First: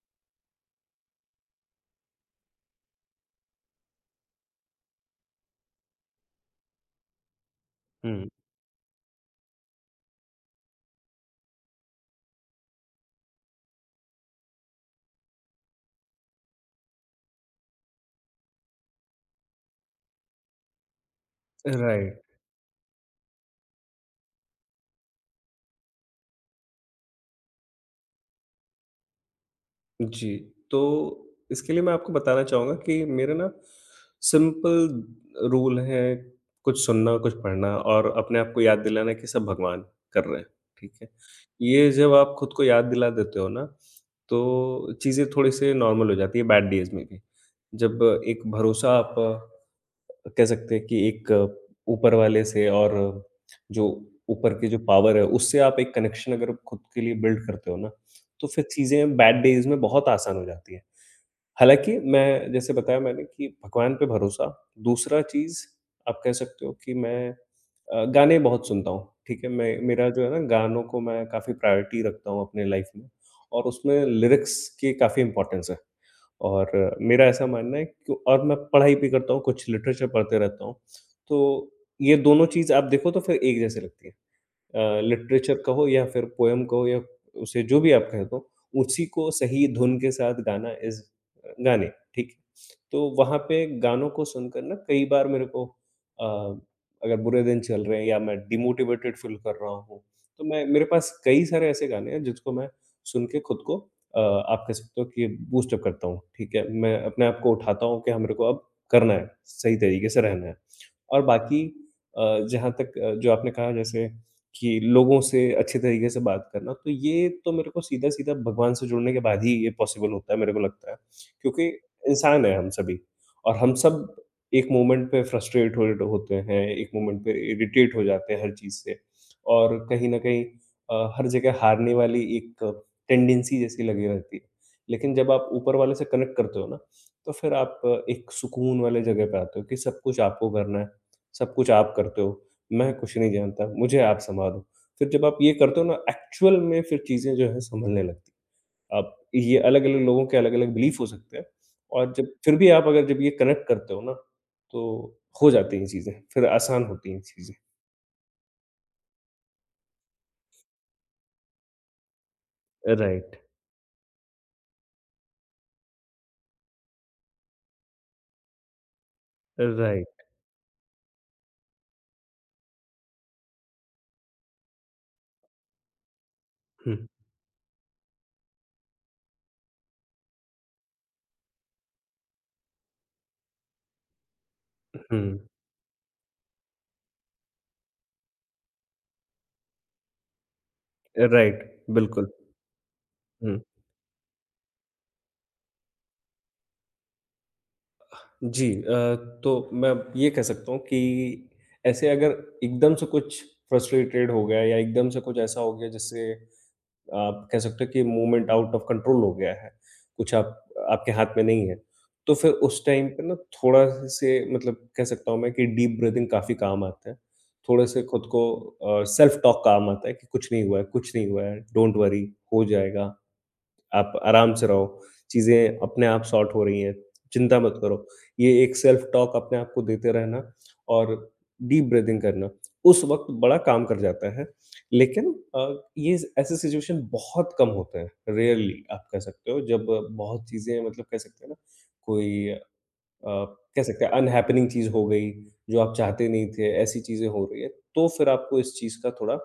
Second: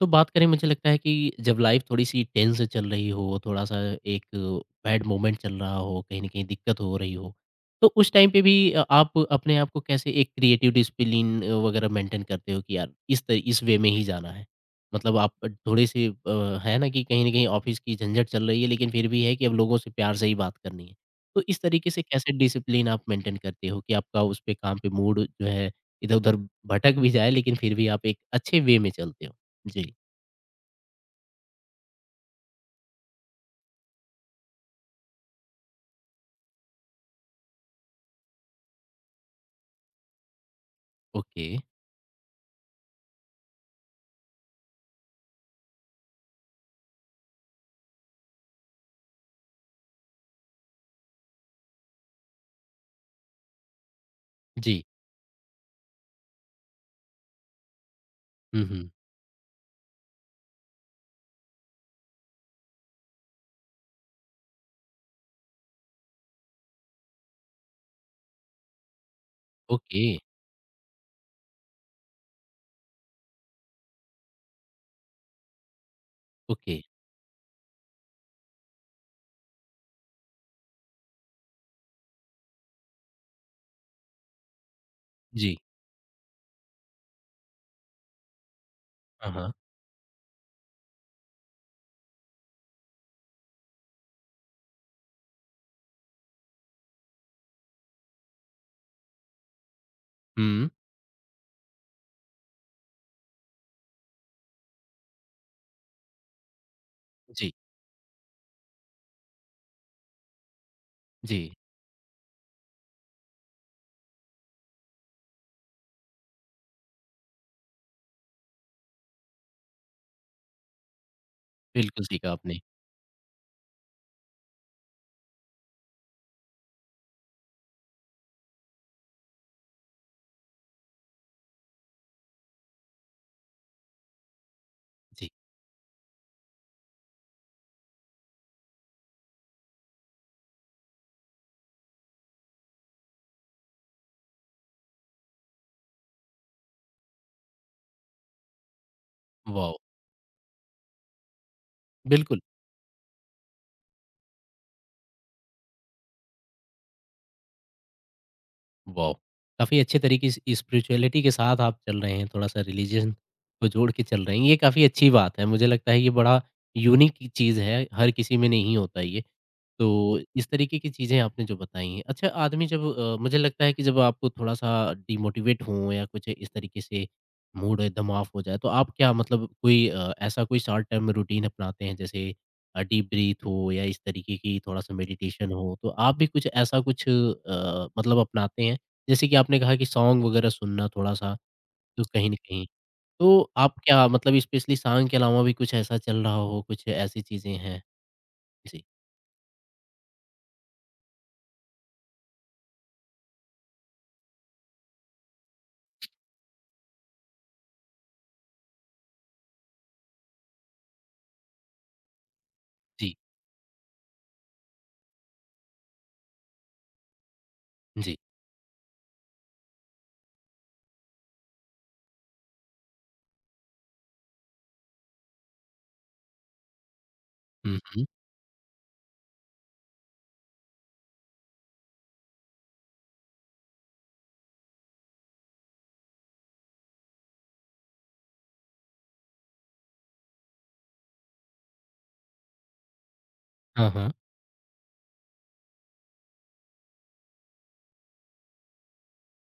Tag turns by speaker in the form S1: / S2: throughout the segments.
S1: तो बात करें मुझे लगता है कि जब लाइफ थोड़ी-सी टेंस चल रही हो, थोड़ा-सा एक बैड मोमेंट चल रहा हो, कहीं न कहीं दिक्कत हो रही हो, तो उस
S2: हुँ,
S1: टाइम पे भी आप अपने आप को कैसे एक क्रिएटिव डिसिप्लिन वगैरह मेंटेन करते हो कि यार इस वे में ही जाना है? मतलब आप थोड़े-से है ना कि कहीं न कहीं ऑफ़िस की झंझट चल रही है लेकिन फिर भी है कि अब लोगों से प्यार से ही बात करनी है। तो इस तरीके से
S2: राइट,
S1: कैसे डिसिप्लिन आप मेंटेन करते हो कि आपका उस पे काम पे मूड जो है इधर-उधर भटक भी जाए लेकिन फिर भी आप एक अच्छे वे में चलते हो? जी।
S2: जी। तो इसके लिए मैं आपको बताना चाहूँगा कि मेरे ना सिंपल रूल है, कुछ सुनना, कुछ पढ़ना और अपने आप को याद दिलाना कि सब भगवान कर रहे हैं, ठीक है?
S1: ओके,
S2: ये जब आप खुद को याद दिला देते हो ना, तो चीज़ें थोड़ी-सी नॉर्मल हो जाती है बैड डेज़ में भी। जब एक भरोसा आप कह सकते हैं कि एक ऊपर वाले से और जो ऊपर की जो
S1: जी।
S2: पावर है, उससे आप एक कनेक्शन अगर खुद के लिए बिल्ड करते हो ना, तो फिर
S1: हुँ, हुँ।
S2: चीज़ें बैड डेज़ में बहुत आसान हो जाती हैं। हालाँकि मैं जैसे बताया मैंने कि भगवान पे भरोसा, दूसरा चीज़ आप कह सकते हो कि मैं गाने बहुत सुनता हूँ, ठीक है? मैं
S1: ओके,
S2: मेरा जो है ना गानों को मैं काफ़ी प्रायोरिटी रखता हूँ अपने लाइफ़ में और उसमें लिरिक्स की काफ़ी इम्पोर्टेंस है
S1: ओके।
S2: और मेरा ऐसा मानना है कि और मैं पढ़ाई भी करता हूँ, कुछ लिटरेचर पढ़ते रहता हूँ, तो ये दोनों चीज़ आप देखो तो फिर एक जैसे लगती हैं।
S1: जी।
S2: लिटरेचर कहो या फिर पोएम कहो या उसे जो भी आप कह दो, उसी को
S1: हाँ, हाँ।
S2: सही धुन के साथ गाना इज़ गाने, ठीक है? तो वहाँ पे गानों को सुनकर ना कई बार मेरे को अगर बुरे दिन चल रहे हैं या मैं डिमोटिवेटेड फ़ील कर रहा हूँ, तो मैं
S1: हुँ।
S2: मेरे पास कई सारे ऐसे गाने हैं जिसको मैं सुन के खुद को आप कह सकते हो कि बूस्ट अप करता हूँ, ठीक है? मैं अपने आप को
S1: जी,
S2: उठाता हूँ कि हाँ, मेरे को अब करना है, सही तरीके से रहना है। और
S1: जी।
S2: बाकी अ, जहाँ तक जो आपने कहा जैसे कि लोगों से अच्छे तरीके से बात करना, तो ये तो मेरे को सीधा-सीधा भगवान से जुड़ने के बाद ही ये पॉसिबल होता है, मेरे को लगता है। क्योंकि
S1: बिल्कुल ठीक कहा
S2: इंसान हैं
S1: आपने।
S2: हम सभी और हम सब एक मोमेंट पे फ्रस्ट्रेट होए होते हैं, एक मोमेंट पे इरिटेट हो जाते हैं हर चीज़ से और कहीं न कहीं हर जगह हारने वाली एक टेंडेंसी जैसी लगी रहती है। लेकिन जब
S1: जी।
S2: आप ऊपर वाले से कनेक्ट करते हो ना, तो फिर आप एक सुकून वाले जगह पे आते हो कि सब कुछ आपको करना है, सब कुछ आप करते हो। मैं कुछ नहीं जानता, मुझे आप सँभालो। फिर जब आप ये करते हो ना एक्चुअल में फिर चीज़ें जो हैं सँभलने लगती हैं। आप ये
S1: वॉव!
S2: अलग-अलग लोगों के अलग-अलग बिलीफ हो सकते हैं और जब
S1: बिल्कुल,
S2: फिर भी आप अगर जब ये कनेक्ट करते हो ना, तो हो जाती हैं चीज़ें, फिर आसान होती हैं चीज़ें।
S1: वॉव! काफ़ी अच्छे तरीके से स्पिरिचुअलिटी के साथ आप चल रहे हैं, थोड़ा-सा रिलीजन
S2: राइट,
S1: को जोड़ के चल रहे हैं, ये काफ़ी अच्छी बात है। मुझे लगता है ये बड़ा यूनिक चीज़ है, हर किसी में नहीं होता ये। तो
S2: राइट।
S1: इस तरीके की चीज़ें आपने जो बताई हैं। अच्छा आदमी जब मुझे लगता है कि जब आपको थोड़ा-सा डिमोटिवेट हो या कुछ इस तरीके
S2: हुँ,
S1: से मूड एकदम ऑफ हो जाए, तो आप क्या मतलब कोई ऐसा कोई शॉर्ट टर्म रूटीन अपनाते हैं जैसे डीप ब्रीथ हो या इस तरीके की थोड़ा-सा
S2: हुँ।
S1: मेडिटेशन हो, तो आप भी कुछ ऐसा कुछ मतलब अपनाते हैं? जैसे कि आपने कहा कि सॉन्ग वगैरह सुनना थोड़ा-सा
S2: राइट,
S1: तो कहीं
S2: बिल्कुल।
S1: न कहीं, तो
S2: हुँ।
S1: आप क्या मतलब स्पेशली सॉन्ग के अलावा भी कुछ ऐसा चल रहा हो, कुछ ऐसी चीज़ें हैं?
S2: जी
S1: जी,
S2: तो मैं ये कह सकता हूँ कि ऐसे अगर एकदम से कुछ फ्रस्ट्रेटेड हो गया या एकदम से कुछ ऐसा हो गया जिससे आप कह सकते हो कि मूवमेंट आउट ऑफ कंट्रोल हो गया है, कुछ आप आपके हाथ में नहीं है। तो फिर उस टाइम
S1: जी,
S2: पे ना थोड़ा-से मतलब कह सकता हूँ मैं कि डीप ब्रीथिंग काफ़ी काम आता है। थोड़े से
S1: जी।
S2: खुद को सेल्फ टॉक काम आता है कि कुछ नहीं हुआ है, कुछ नहीं हुआ है, डोंट वरी हो जाएगा। आप आराम से रहो, चीज़ें अपने आप सॉर्ट हो रही हैं, चिंता मत
S1: हुँ, हुँ।
S2: करो। ये एक सेल्फ टॉक अपने आप को देते रहना और डीप ब्रीथिंग करना, उस वक़्त बड़ा काम कर जाता है। लेकिन ये ऐसे सिचुएशन बहुत कम होते हैं, रेयरली आप कह सकते हो जब बहुत चीज़ें मतलब कह सकते हैं ना कोई अ, कह
S1: हाँ,
S2: सकते हैं
S1: हाँ।
S2: अनहैपनिंग चीज़ हो गई, जो आप चाहते नहीं थे, ऐसी चीज़ें हो रही हैं, तो फिर आपको इस चीज़ का थोड़ा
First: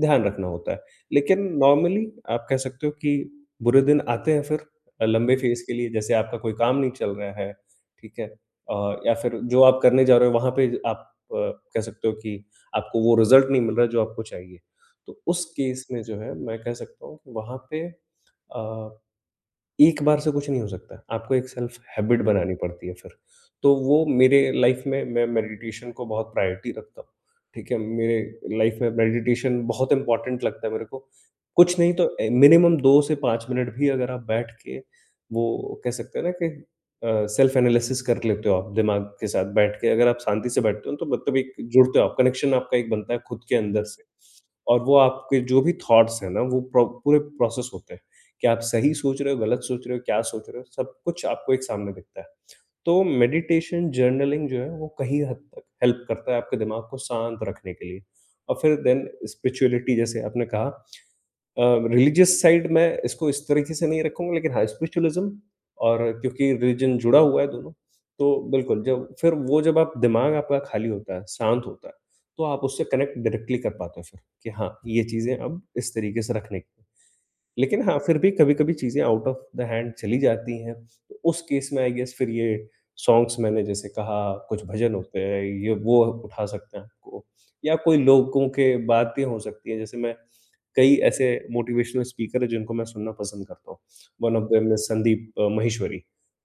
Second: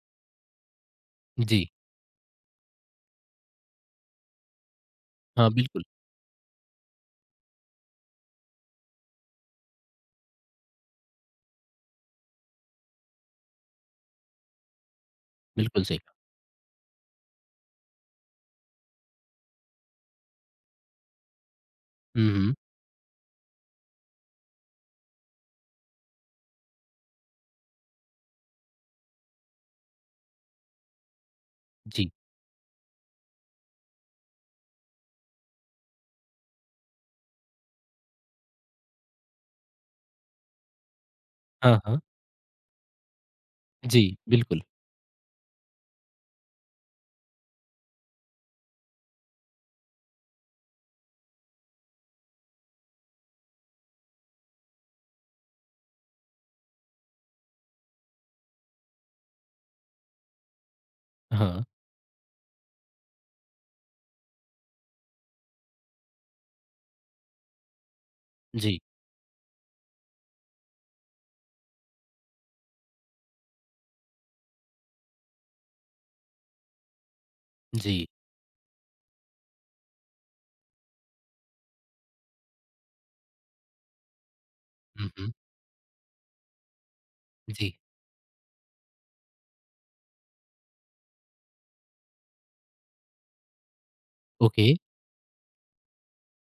S2: ध्यान रखना होता है। लेकिन
S1: जी।
S2: नॉर्मली आप कह सकते हो कि बुरे दिन आते हैं फिर लंबे
S1: हाँ,
S2: फेज़ के
S1: बिल्कुल,
S2: लिए, जैसे आपका कोई काम नहीं चल रहा है, ठीक है? या फिर जो आप करने जा रहे हो वहाँ पे आप कह सकते हो कि आपको वो रिज़ल्ट नहीं मिल रहा जो आपको चाहिए। तो उस
S1: बिल्कुल
S2: केस
S1: सही
S2: में
S1: कहा।
S2: जो है मैं कह सकता हूँ कि वहाँ पे अ एक बार से कुछ नहीं हो सकता। आपको एक सेल्फ हैबिट
S1: हुँ,
S2: बनानी
S1: हुँ।
S2: पड़ती है फिर। तो वो मेरे लाइफ़ में मैं मेडिटेशन को बहुत प्रायोरिटी रखता हूँ। ठीक है? मेरे लाइफ़ में मेडिटेशन बहुत इम्पोर्टेंट लगता है मेरे को। कुछ नहीं
S1: जी।
S2: तो मिनिमम 2 से 5 मिनट भी अगर आप बैठ के वो कह सकते हैं ना कि सेल्फ एनालिसिस कर लेते हो आप दिमाग के साथ बैठ के। अगर आप शांति से बैठते हो तो मतलब एक
S1: हाँ,
S2: जुड़ते
S1: हाँ।
S2: हो आप, कनेक्शन आपका एक बनता है खुद के अंदर से।
S1: जी, बिल्कुल।
S2: और वो आपके जो भी थॉट्स हैं ना वो प्रो पूरे प्रोसेस होते हैं। कि आप सही सोच रहे हो, गलत सोच रहे हो, क्या सोच रहे हो, सब कुछ आपको एक सामने दिखता है। तो मेडिटेशन, जर्नलिंग जो है वो कहीं हद तक हेल्प करता है आपके दिमाग को शांत रखने के लिए। और फिर देन स्पिरिचुअलिटी जैसे आपने कहा
S1: हाँ।
S2: रिलीजियस साइड मैं इसको इस तरीके से नहीं रखूँगा लेकिन हाँ, स्पिरिचुअलिज़्म और क्योंकि रिलीजन जुड़ा हुआ है दोनों, तो
S1: जी,
S2: बिल्कुल जब फिर वो जब आप दिमाग आपका खाली होता है, शांत होता है, तो आप उससे कनेक्ट डायरेक्टली कर पाते हो फिर, कि हाँ, ये चीज़ें अब इस तरीके से रखने की। लेकिन हाँ,
S1: जी।
S2: फिर भी कभी-कभी चीज़ें आउट ऑफ द हैंड चली जाती हैं। तो उस केस में आई गेस फिर ये सॉन्ग्स मैंने जैसे कहा कुछ भजन
S1: हुँ,
S2: होते
S1: हुँ।
S2: हैं, ये वो उठा सकते हैं आपको या
S1: जी।
S2: कोई लोगों के बातें हो सकती हैं। जैसे मैं कई ऐसे मोटिवेशनल स्पीकर हैं जिनको मैं सुनना पसंद करता हूँ। One of
S1: okay.
S2: Them is Sandeep Maheshwari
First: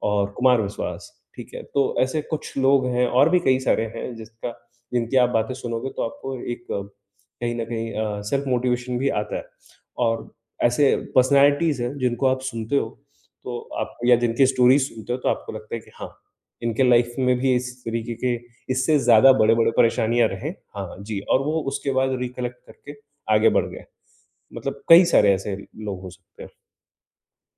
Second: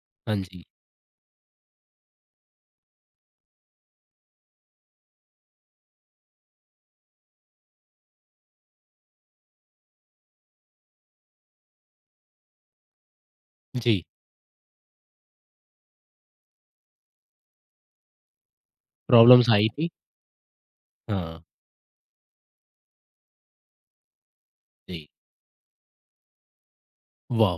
S2: और
S1: हाँ
S2: कुमार
S1: जी।
S2: विश्वास, ठीक है? तो ऐसे कुछ लोग हैं और भी कई सारे हैं जिसका जिनकी आप बातें सुनोगे तो आपको एक कहीं न कहीं सेल्फ मोटिवेशन भी आता है और ऐसे पर्सनैलिटीज़ हैं जिनको आप सुनते हो, तो आप
S1: जी,
S2: या जिनकी स्टोरीज़ सुनते हो तो आपको लगता है कि हाँ, इनके लाइफ़ में भी इस तरीके के इससे ज़्यादा
S1: प्रॉब्लम्स आई
S2: बड़े-बड़े
S1: थी।
S2: परेशानियाँ रहें। हाँ जी, और
S1: हाँ,
S2: वो उसके बाद रिकलेक्ट करके आगे बढ़ गए। मतलब
S1: जी।
S2: कई सारे ऐसे लोग हो सकते हैं।
S1: वाह!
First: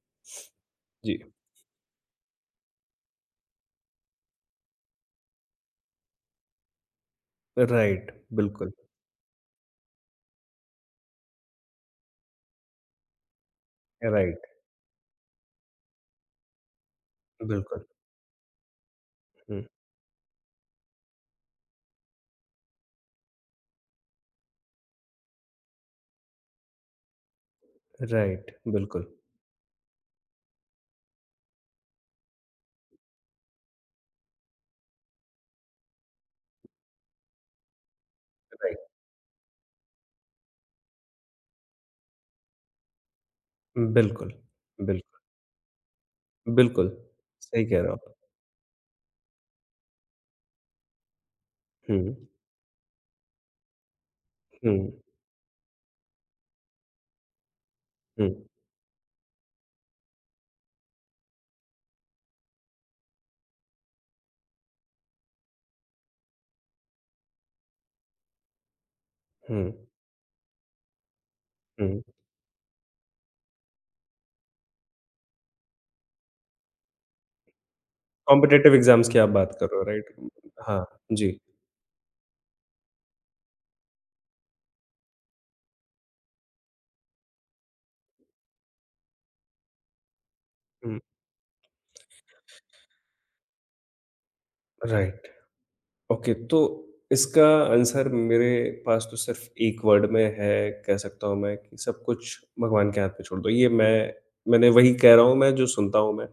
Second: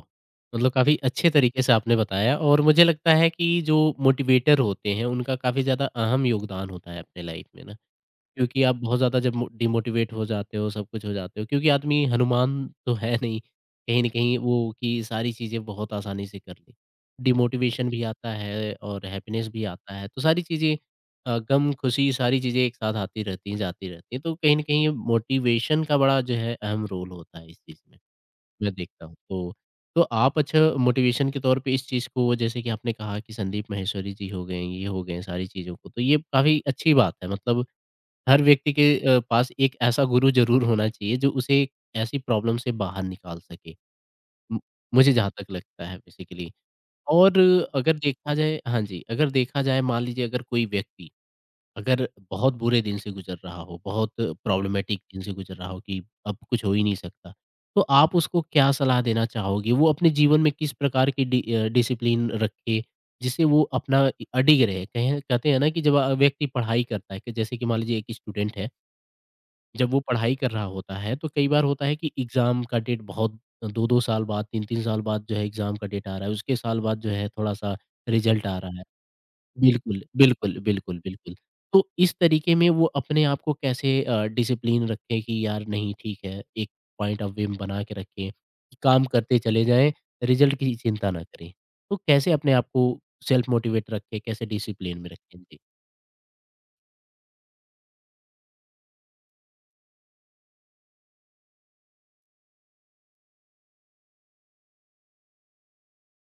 S1: मतलब काफ़ी
S2: जी।
S1: अच्छे तरीके से आपने बताया और मुझे लगता है कि जो मोटिवेटर होते हैं, उनका काफ़ी ज़्यादा अहम योगदान होता है अपने लाइफ में ना।
S2: राइट,
S1: क्योंकि
S2: बिल्कुल।
S1: आप बहुत ज़्यादा जब मो डिमोटिवेट हो जाते हो, सब कुछ हो जाते हो क्योंकि आदमी हनुमान तो है नहीं, कहीं न कहीं
S2: राइट,
S1: वो कि सारी चीज़ें बहुत आसानी से कर ली।
S2: बिल्कुल।
S1: डिमोटिवेशन भी आता है और हैप्पीनेस
S2: हुँ,
S1: भी आता है, तो सारी चीज़ें गम, खुशी सारी चीज़ें एक साथ आती रहती हैं, जाती रहती हैं, तो कहीं न कहीं मोटिवेशन का बड़ा जो है अहम रोल होता है इस चीज़ में,
S2: राइट,
S1: मैं
S2: बिल्कुल।
S1: देखता हूँ। तो आप अच्छा मोटिवेशन के तौर पे इस चीज़ को जैसे कि आपने कहा कि संदीप माहेश्वरी जी हो गए, ये हो गए सारी चीज़ों को, तो ये काफ़ी अच्छी बात है मतलब हर व्यक्ति
S2: राइट,
S1: के पास एक ऐसा गुरु ज़रूर होना चाहिए जो उसे एक ऐसी प्रॉब्लम से बाहर निकाल सके।
S2: बिल्कुल,
S1: म मुझे
S2: बिल्कुल,
S1: जहाँ तक लगता है बेसिकली
S2: बिल्कुल।
S1: और
S2: सही कह रहे हो
S1: अगर
S2: आप।
S1: देखा जाए हाँ जी, अगर देखा जाए मान लीजिए अगर कोई व्यक्ति
S2: हुँ,
S1: अगर बहुत बुरे दिन से गुज़र रहा हो, बहुत
S2: हुँ,
S1: प्रॉब्लमैटिक दिन से गुज़र रहा हो कि अब कुछ हो ही नहीं सकता, तो आप
S2: हुँ,
S1: उसको क्या सलाह देना चाहोगे? वो अपने जीवन में किस प्रकार की डिसिप्लिन रखे जिससे वो अपना इ अडिग रहे? कहें कहते हैं ना कि जब व्यक्ति पढ़ाई करता है कि जैसे कि मान लीजिए एक स्टूडेंट है
S2: हुँ,
S1: जब वो पढ़ाई कर रहा होता है, तो कई बार होता है
S2: हुँ।
S1: कि एग्ज़ाम का डेट बहुत 2-2 साल बाद, 3-3 साल बाद जो है एग्ज़ाम का डेट आ रहा है, उसके साल बाद जो है थोड़ा-सा रिज़ल्ट आ
S2: कॉम्पिटिटिव
S1: रहा है।
S2: एग्ज़ाम्स की आप बात कर रहे हो,
S1: बिल्कुल,
S2: राइट?
S1: बिल्कुल,
S2: हाँ,
S1: बिल्कुल,
S2: जी।
S1: बिल्कुल। तो इस तरीके में वो अपने आप को कैसे डिसिप्लिन रखें कि यार नहीं ठीक है, एक पॉइंट ऑफ व्यू बना के रखें, कि काम करते चले जाएँ, रिज़ल्ट की
S2: हुँ,
S1: चिंता ना करें। तो कैसे अपने आप को सेल्फ मोटिवेट रखें, कैसे डिसिप्लिन में
S2: राइट।
S1: रखें? जी,
S2: ओके, तो इसका आंसर मेरे पास तो सिर्फ़ एक वर्ड में है, कह सकता हूँ मैं कि सब कुछ भगवान के हाथ में छोड़ दो। ये मैं मैंने वही कह रहा हूँ मैं जो सुनता हूँ मैं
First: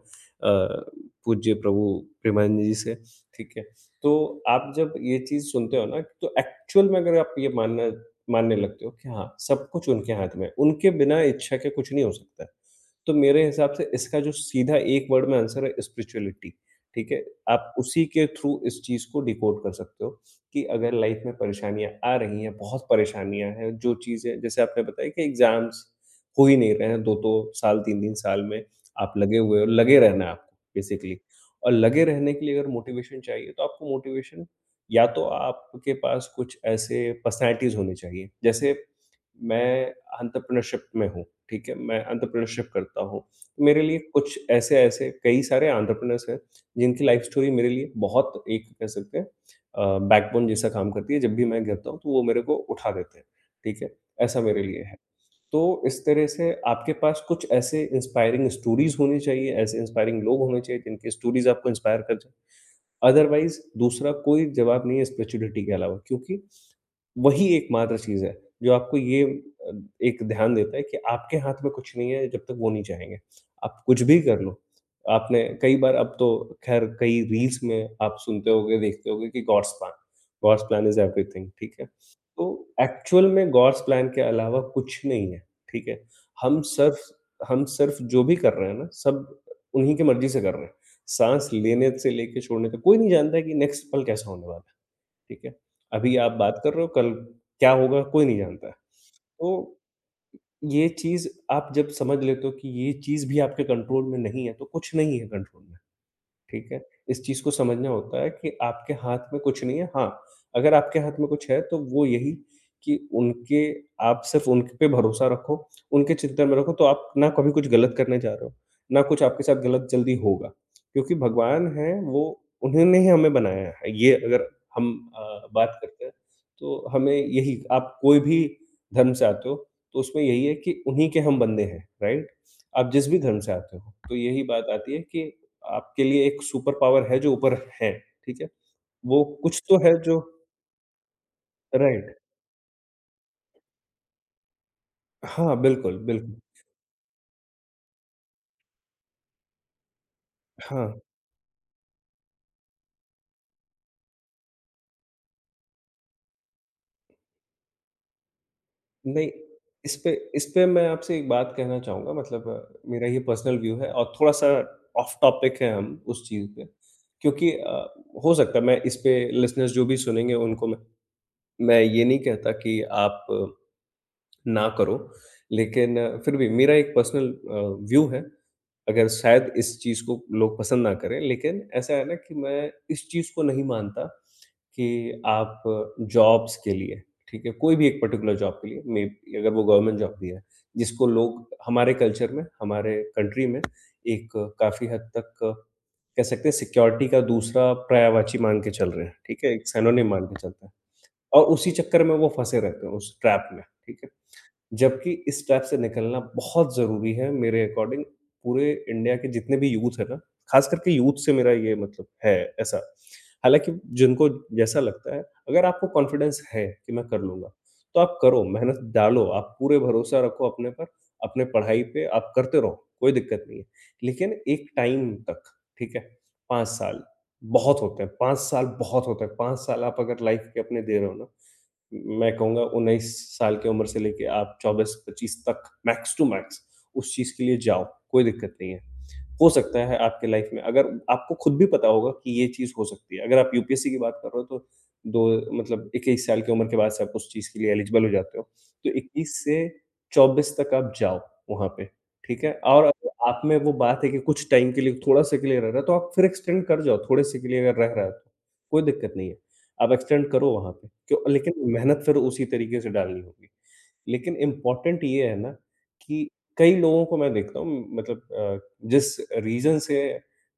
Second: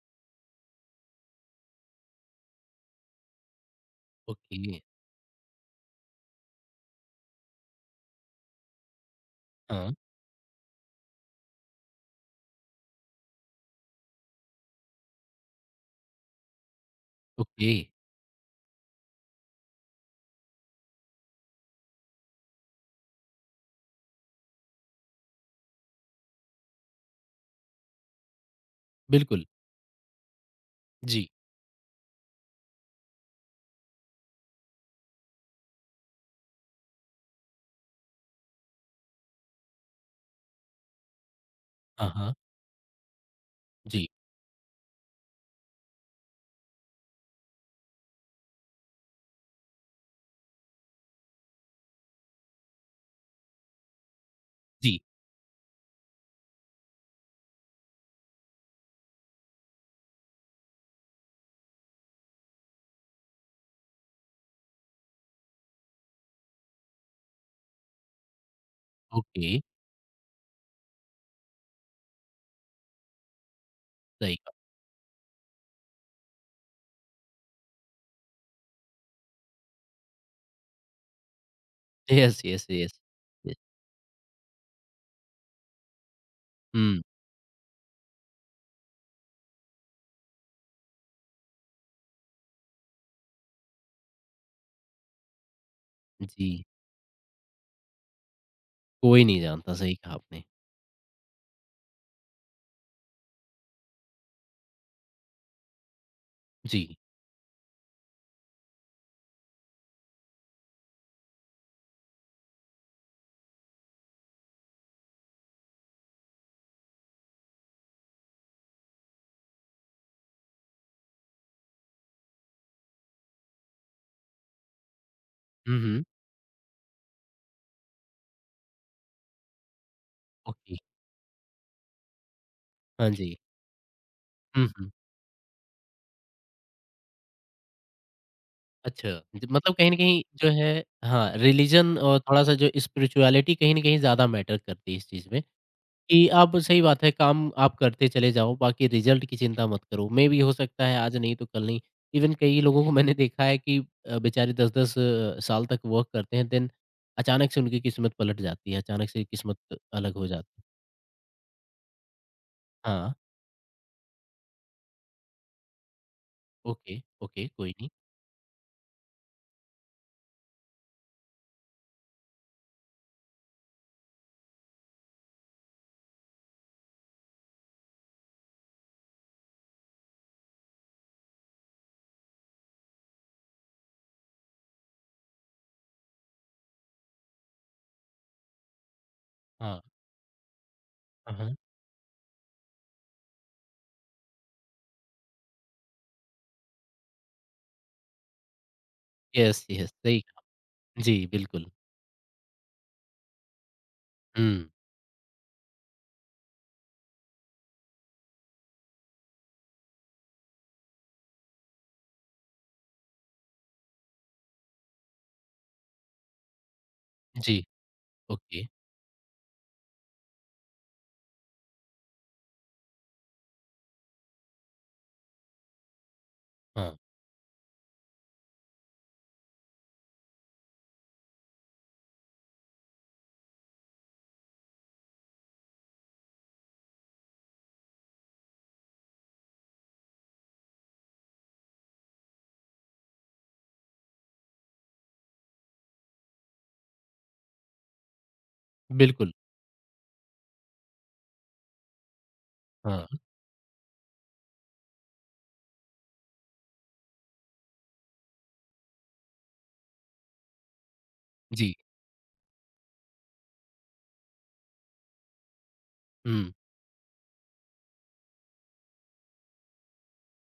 S2: पूज्य प्रभु प्रेमानंद जी से, ठीक है? तो
S1: ओके,
S2: आप जब ये चीज़ सुनते हो ना, तो एक्चुअल में अगर आप ये मानना मानने लगते हो कि हाँ, सब कुछ
S1: हाँ,
S2: उनके हाथ में है, उनके बिना इच्छा के कुछ नहीं हो सकता है। तो मेरे हिसाब से इसका जो सीधा एक वर्ड में आंसर है स्पिरिचुअलिटी। ठीक है?
S1: ओके,
S2: आप उसी के थ्रू इस चीज़ को डिकोड कर सकते हो कि अगर लाइफ में परेशानियाँ आ रही हैं, बहुत परेशानियाँ हैं, जो चीज़ें जैसे आपने बताया कि एग्ज़ाम्स हो ही नहीं रहे हैं, 2-2 साल, 3-3 साल में आप लगे
S1: बिल्कुल।
S2: हुए हो, लगे रहना है आपको बेसिकली
S1: जी,
S2: और लगे रहने के लिए अगर मोटिवेशन चाहिए, तो आपको मोटिवेशन या तो आपके पास कुछ ऐसे पर्सनैलिटीज़ होनी चाहिए। जैसे मैं एंटरप्रेन्योरशिप में हूँ, ठीक है? मैं
S1: हाँ, हाँ,
S2: एंटरप्रेन्योरशिप करता हूँ। मेरे लिए
S1: जी।
S2: कुछ ऐसे-ऐसे कई सारे एंटरप्रेन्योर्स हैं जिनकी लाइफ स्टोरी मेरे लिए बहुत एक कह सकते हैं बैकबोन जैसा काम करती है। जब भी मैं गिरता हूँ तो वो मेरे को उठा देते हैं, ठीक है? ऐसा मेरे लिए है।
S1: जी,
S2: तो इस तरह से आपके पास कुछ ऐसे इंस्पायरिंग स्टोरीज़ होनी चाहिए, ऐसे इंस्पायरिंग लोग होने चाहिए जिनकी स्टोरीज़ आपको इंस्पायर कर जाए। अदरवाइज़ दूसरा कोई जवाब नहीं है स्पिरिचुअलिटी के अलावा क्योंकि वही एकमात्र चीज़ है, जो आपको ये
S1: ओके,
S2: एक ध्यान देता है कि आपके हाथ में कुछ नहीं है जब तक वो नहीं चाहेंगे। आप कुछ भी
S1: सही
S2: कर
S1: कहा।
S2: लो। आपने कई बार अब तो ख़ैर कई रील्स में आप सुनते होंगे, देखते होंगे कि गॉड्स प्लान इज़ एवरीथिंग ठीक है?
S1: यस,
S2: तो
S1: यस, यस,
S2: एक्चुअल में
S1: यस।
S2: गॉड्स प्लान के अलावा कुछ नहीं है, ठीक है? हम सिर्फ़
S1: हुँ,
S2: हम सिर्फ़ जो भी कर रहे हैं ना, सब उन्हीं की मर्ज़ी से कर रहे हैं। साँस लेने से लेके छोड़ने तक कोई नहीं जानता है कि नेक्स्ट पल कैसा होने वाला है। ठीक है? अभी आप बात
S1: जी,
S2: कर रहे हो, कल क्या होगा कोई नहीं जानता।
S1: कोई नहीं
S2: तो
S1: जानता, सही कहा आपने।
S2: ये चीज़ आप जब समझ लेते हो कि ये चीज़ भी आपके कंट्रोल में नहीं है, तो कुछ नहीं है कंट्रोल में। ठीक है?
S1: जी,
S2: इस चीज़ को समझना होता है कि आपके हाथ में कुछ नहीं है। हाँ, अगर आपके हाथ में कुछ है तो वो यही, कि उनके, आप सिर्फ़ उन पे भरोसा रखो, उनके चिंतन में रखो तो आप ना कभी कुछ गलत करने जा रहे हो, ना कुछ आपके साथ गलत जल्दी होगा। क्योंकि भगवान हैं वो, उन्होंने ही हमें बनाया है। ये अगर हम बात
S1: हुँ,
S2: करते
S1: हुँ,
S2: हैं तो हमें यही, आप कोई भी धर्म से आते हो तो उसमें यही है कि
S1: ओके,
S2: उन्हीं के हम बंदे हैं, राइट? आप जिस
S1: हाँ
S2: भी
S1: जी,
S2: धर्म से आते हो, तो यही बात
S1: हुँ, हुँ,
S2: आती है कि आपके लिए एक सुपर पावर है जो ऊपर है, ठीक है?
S1: अच्छा,
S2: वो
S1: ज
S2: कुछ
S1: मतलब
S2: तो
S1: कहीं
S2: है
S1: न
S2: जो
S1: कहीं जो है हाँ, रिलिजन
S2: राइट।
S1: और थोड़ा-सा जो स्पिरिचुअलिटी कहीं न कहीं ज़्यादा मैटर करती है इस चीज़ में।
S2: हाँ, बिल्कुल,
S1: कि
S2: बिल्कुल।
S1: आप सही बात है, काम आप करते चले जाओ, बाकी रिज़ल्ट की चिंता मत करो। मेबी हो सकता
S2: हाँ,
S1: है आज नहीं तो कल नहीं। इवन कई लोगों को मैंने देखा है कि बेचारे 10-10 साल तक वर्क करते हैं, देन अचानक से उनकी किस्मत पलट जाती है, अचानक से
S2: नहीं।
S1: किस्मत
S2: इस पे
S1: अलग हो
S2: इस
S1: जाती है।
S2: पे मैं आपसे एक बात कहना चाहूँगा, मतलब मेरा
S1: हाँ,
S2: ये पर्सनल व्यू है और थोड़ा-सा ऑफ टॉपिक है, हम उस चीज़ पे।
S1: ओके, ओके,
S2: क्योंकि
S1: कोई नहीं।
S2: हो सकता है मैं इस पे लिसनर्स जो भी सुनेंगे उनको मैं ये नहीं कहता कि आप ना करो, लेकिन फिर भी मेरा एक पर्सनल व्यू है, अगर शायद इस चीज़ को लोग पसंद ना करें, लेकिन ऐसा है ना कि मैं इस चीज़ को नहीं मानता कि आप जॉब्स के लिए, ठीक है? कोई भी एक पर्टिकुलर जॉब के लिए, मे बी अगर वो
S1: हाँ,
S2: गवर्नमेंट जॉब भी है, जिसको
S1: हाँ,
S2: लोग
S1: हाँ।
S2: हमारे कल्चर में, हमारे कंट्री में एक काफ़ी हद तक कह सकते हैं सिक्योरिटी का दूसरा पर्यायवाची मान के चल रहे हैं, ठीक है?
S1: यस,
S2: एक
S1: यस,
S2: सिनोनिम
S1: सही
S2: मान के
S1: कहा।
S2: चलते हैं
S1: जी,
S2: और
S1: बिल्कुल।
S2: उसी चक्कर में वो फँसे रहते हैं उस ट्रैप में, ठीक है?
S1: हुँ,
S2: जबकि इस ट्रैप से निकलना बहुत ज़रूरी है मेरे अकॉर्डिंग, पूरे इंडिया के जितने भी यूथ हैं ना, ख़ास करके यूथ से मेरा ये मतलब है ऐसा। हालाँकि जिनको जैसा लगता है, अगर आपको कॉन्फिडेंस है कि मैं कर लूँगा,
S1: जी,
S2: तो आप करो,
S1: ओके,
S2: मेहनत डालो, आप पूरे भरोसा रखो अपने पर, अपने पढ़ाई पे, आप करते रहो, कोई दिक्कत नहीं है। लेकिन एक टाइम तक, ठीक है? 5
S1: हाँ,
S2: साल बहुत होते हैं, 5 साल बहुत होते हैं, 5 साल आप अगर लाइफ़ के अपने दे रहे हो ना, मैं कहूँगा 19 साल की उम्र से लेके आप 24-25 तक मैक्स टू मैक्स उस चीज़ के लिए जाओ, कोई दिक्कत नहीं है। हो सकता है आपके लाइफ में, अगर आपको खुद भी पता होगा कि ये चीज़ हो सकती है। अगर आप यूपीएससी की बात कर रहे हो तो दो, मतलब 21 साल की उम्र के बाद से आप उस चीज़ के लिए एलिजिबल हो जाते हो। तो
S1: बिल्कुल,
S2: 21 से 24 तक आप जाओ वहाँ पे, ठीक है? और
S1: हाँ,
S2: अगर आप में वो बात है कि कुछ टाइम के लिए, थोड़ा-से के लिए रह रहा है तो आप फिर एक्सटेंड कर जाओ, थोड़े-से के लिए अगर रह रहा है तो, कोई दिक्कत नहीं है। आप एक्सटेंड करो वहाँ पे, क्यों, लेकिन
S1: जी,
S2: मेहनत फिर उसी तरीके से डालनी होगी। लेकिन इम्पोर्टेंट ये है ना, कि
S1: हुँ,
S2: कई लोगों को मैं देखता हूँ, मतलब जिस रीज़न से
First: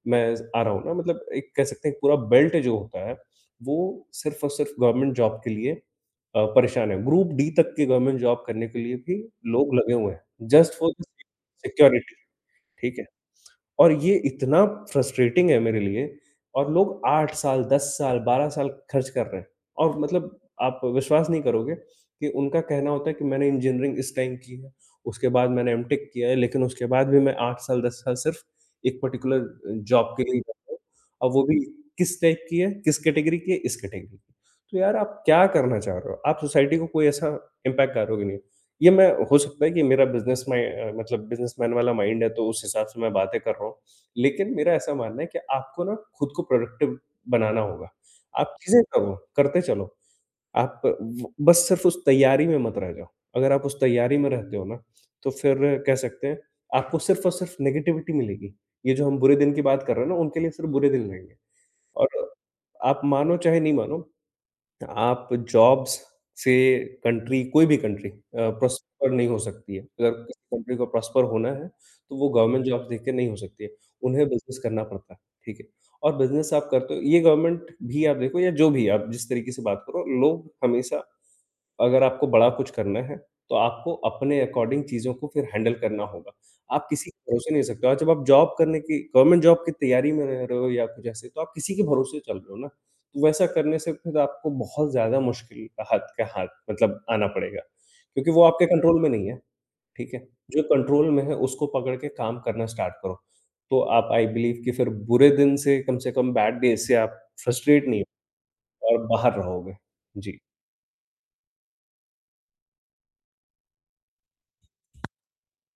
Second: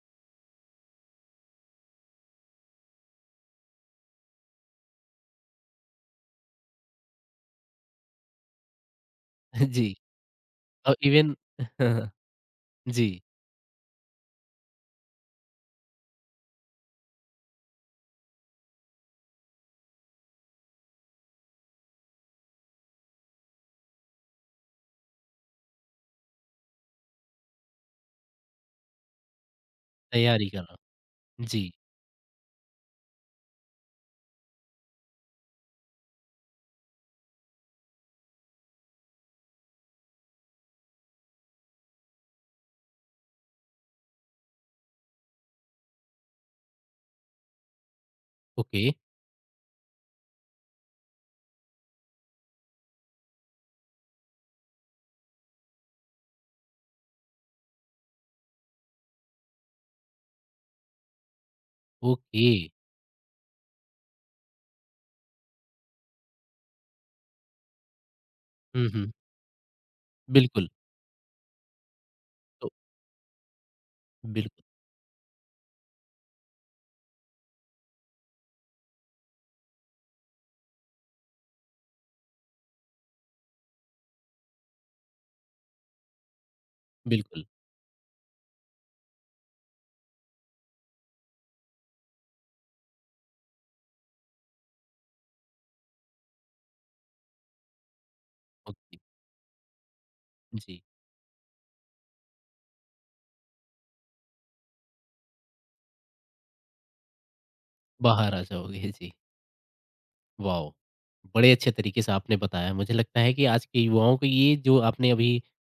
S2: मैं ज़ आ रहा हूँ ना, मतलब एक कह सकते हैं पूरा बेल्ट जो होता है, वो सिर्फ़ और सिर्फ़ गवर्नमेंट जॉब के लिए परेशान है। ग्रुप डी तक की गवर्नमेंट जॉब करने के लिए भी लोग लगे
S1: जी
S2: हुए हैं, जस्ट फॉर
S1: और
S2: द
S1: इवन
S2: सिक्योरिटी, ठीक है?
S1: जी,
S2: और ये इतना फ्रस्ट्रेटिंग है मेरे लिए, और लोग 8 साल, 10 साल, 12 साल खर्च कर रहे हैं और मतलब आप विश्वास नहीं करोगे कि उनका कहना होता है कि मैंने इंजीनियरिंग इस टाइम की है, उसके बाद मैंने एमटेक किया है, लेकिन उसके बाद भी मैं 8 साल, 10 साल सिर्फ़ एक पर्टिकुलर जॉब के लिए ही
S1: तैयारी
S2: करता
S1: करना।
S2: हूँ और वो भी
S1: जी,
S2: किस टाइप की है, किस कैटेगरी की है, इस कैटेगरी की। तो यार आप क्या करना चाह रहे हो? आप सोसाइटी को कोई ऐसा इम्पैक्ट करोगे नहीं। ये मैं, हो सकता है कि मेरा मतलब बिज़नेसमैन वाला माइंड है, तो उस हिसाब से मैं बातें कर रहा हूँ। लेकिन मेरा ऐसा मानना है कि आपको ना खुद को प्रोडक्टिव बनाना होगा। आप चीज़ें
S1: ओके।
S2: करो, करते चलो। आप व बस सिर्फ़ उस तैयारी में मत रह जाओ। अगर आप उस तैयारी में रहते हो ना, तो फिर कह सकते हैं आपको सिर्फ़ और सिर्फ़ नेगेटिविटी मिलेगी। ये जो हम बुरे दिन की बात कर रहे हैं ना, उनके लिए सिर्फ़ बुरे दिन रहेंगे। और
S1: ओके।
S2: आप मानो चाहे नहीं मानो, आप जॉब्स से कंट्री, कोई भी कंट्री
S1: हुँ,
S2: प्रॉस्पर
S1: हुँ।
S2: नहीं हो सकती है। अगर किसी
S1: बिल्कुल,
S2: कंट्री को प्रॉस्पर होना है, तो वो गवर्नमेंट
S1: तो
S2: जॉब्स देख के नहीं हो सकती है। उन्हें बिज़नेस
S1: बिल्कुल,
S2: करना पड़ता है, ठीक है? और बिज़नेस आप करते हो, ये गवर्नमेंट भी आप देखो या जो भी, आप जिस तरीके से बात करो, लोग हमेशा, अगर आपको बड़ा कुछ करना है, तो आपको अपने अकॉर्डिंग चीज़ों को फिर हैंडल करना होगा। आप किसी के
S1: बिल्कुल।
S2: भरोसे नहीं रह सकते हो और जब आप जॉब करने की, गवर्नमेंट जॉब की तैयारी में रह रहे हो या कुछ ऐसे, तो आप किसी के भरोसे चल रहे हो ना। वैसा करने से फिर आपको बहुत ज़्यादा मुश्किल, हाथ का हाथ मतलब आना पड़ेगा, क्योंकि वो आपके
S1: ओके,
S2: कंट्रोल में नहीं है, ठीक है? जो
S1: जी।
S2: कंट्रोल में है उसको पकड़ के काम करना स्टार्ट करो, तो आप आई बिलीव कि फिर बुरे दिन से, कम से कम बैड डेज़ से आप फ्रस्ट्रेट नहीं
S1: बाहर आ जाओगे,
S2: हो और
S1: जी।
S2: बाहर रहोगे। जी,
S1: वाओ! बड़े अच्छे तरीके से आपने बताया। मुझे लगता है कि आज के युवाओं को ये जो आपने अभी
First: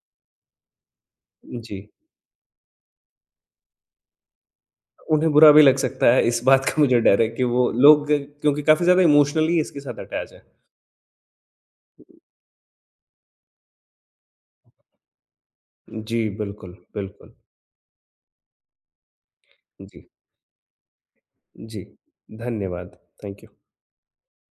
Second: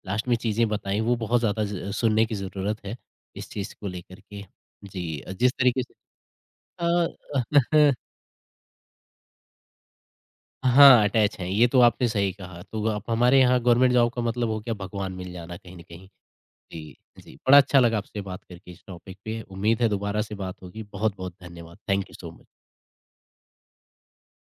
S1: लास्ट में चीज़ें बताई वो बहुत ज़्यादा
S2: जी।
S1: ज़ सुनने की ज़रूरत है, इस चीज़ को लेकर के। जी,
S2: उन्हें बुरा
S1: जिस
S2: भी लग
S1: तरीके से
S2: सकता है, इस बात का मुझे डर है
S1: अ,
S2: कि वो लोग, क्योंकि काफ़ी ज़्यादा इमोशनली इसके साथ अटैच हैं।
S1: हाँ, अटैच हैं, ये तो आपने सही कहा। तो आप हमारे यहाँ गवर्नमेंट जॉब का मतलब हो गया भगवान मिल जाना कहीं न कहीं।
S2: जी, बिल्कुल,
S1: जी,
S2: बिल्कुल।
S1: जी। बड़ा अच्छा लगा आपसे बात करके इस टॉपिक पे। उम्मीद है
S2: जी,
S1: दोबारा से बात होगी। बहुत-बहुत धन्यवाद।
S2: जी।
S1: Thank you so much.
S2: धन्यवाद। Thank you.